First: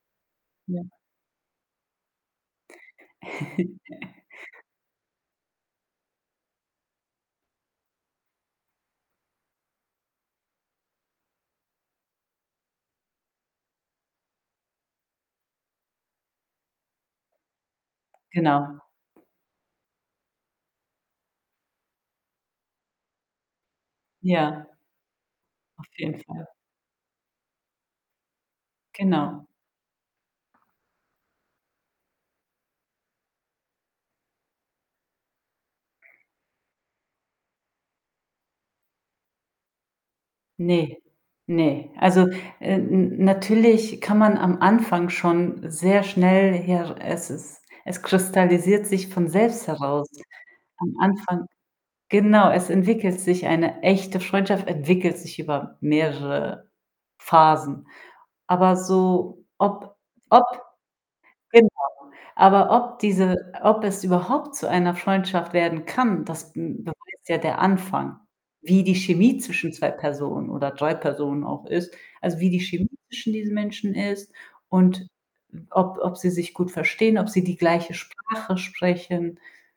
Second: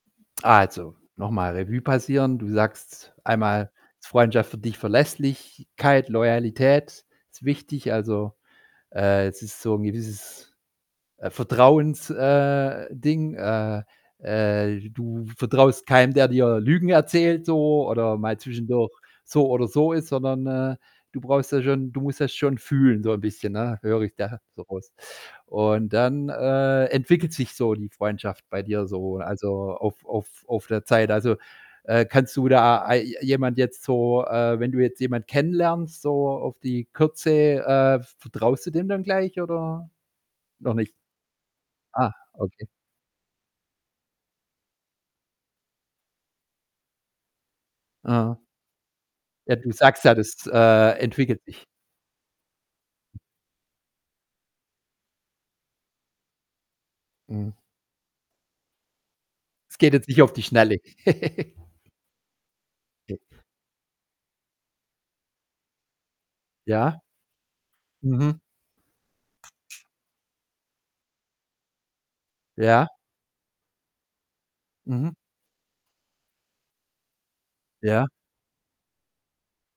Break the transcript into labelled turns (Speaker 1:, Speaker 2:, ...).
Speaker 1: Ja.
Speaker 2: Also, nochmal Revue passieren. Du sagst einmal, Freundschaft für dich, Verlässlichkeit, Loyalität ist wichtig. Also, äh, es ist so 'n gewisses, äh, Vertrauens äh, Ding. Äh äh, du vertraust keinem, der dir Lügen erzählt so oder mal
Speaker 1: Genau.
Speaker 2: zwischendurch so oder so ist, sondern, äh, du brauchst ja schon du musst das schon fühlen so 'n bisschen, ne, höre ich da so
Speaker 1: Ja.
Speaker 2: raus
Speaker 1: Auf
Speaker 2: und
Speaker 1: jeden
Speaker 2: dann,
Speaker 1: Fall.
Speaker 2: äh, entwickelt sich so die Freundschaft bei dir so,
Speaker 1: Genau.
Speaker 2: also, auf auf auf der Zeit. Also, äh, kannst du da ei je jemand jetzt so äh, wenn du jetzt jemand kennenlernst so auf die Kürze, äh, v vertraust du dem dann gleich oder noch nicht?
Speaker 1: Ne, ne.
Speaker 2: Ah,
Speaker 1: Also,
Speaker 2: okay.
Speaker 1: äh, n natürlich kann man am Anfang schon sehr schnell her es ist es
Speaker 2: Aha.
Speaker 1: kristallisiert sich von
Speaker 2: Ja,
Speaker 1: selbst
Speaker 2: du sagst
Speaker 1: heraus.
Speaker 2: ja, das, äh,
Speaker 1: Am
Speaker 2: entwickelt
Speaker 1: Anfang
Speaker 2: sich.
Speaker 1: genau, es entwickelt sich eine echte Freundschaft entwickelt sich über mehrere
Speaker 2: Mhm.
Speaker 1: Phasen. Aber so
Speaker 2: Es geht
Speaker 1: ob
Speaker 2: jetzt nicht auf die
Speaker 1: ob
Speaker 2: Schnelle.
Speaker 1: genau, aber ob
Speaker 2: [unintelligible]
Speaker 1: diese ob es überhaupt zu einer Freundschaft werden kann, das, hm,
Speaker 2: Ja?
Speaker 1: beweist ja der Anfang,
Speaker 2: Mhm.
Speaker 1: wie die Chemie zwischen 2 Personen oder 3 Personen auch ist, also, wie die
Speaker 2: Ja.
Speaker 1: Chemie zwischen diesen Menschen ist und
Speaker 2: Mhm.
Speaker 1: ob ob sie sich gut verstehen, ob sie die gleiche
Speaker 2: Ja.
Speaker 1: Sprache sprechen.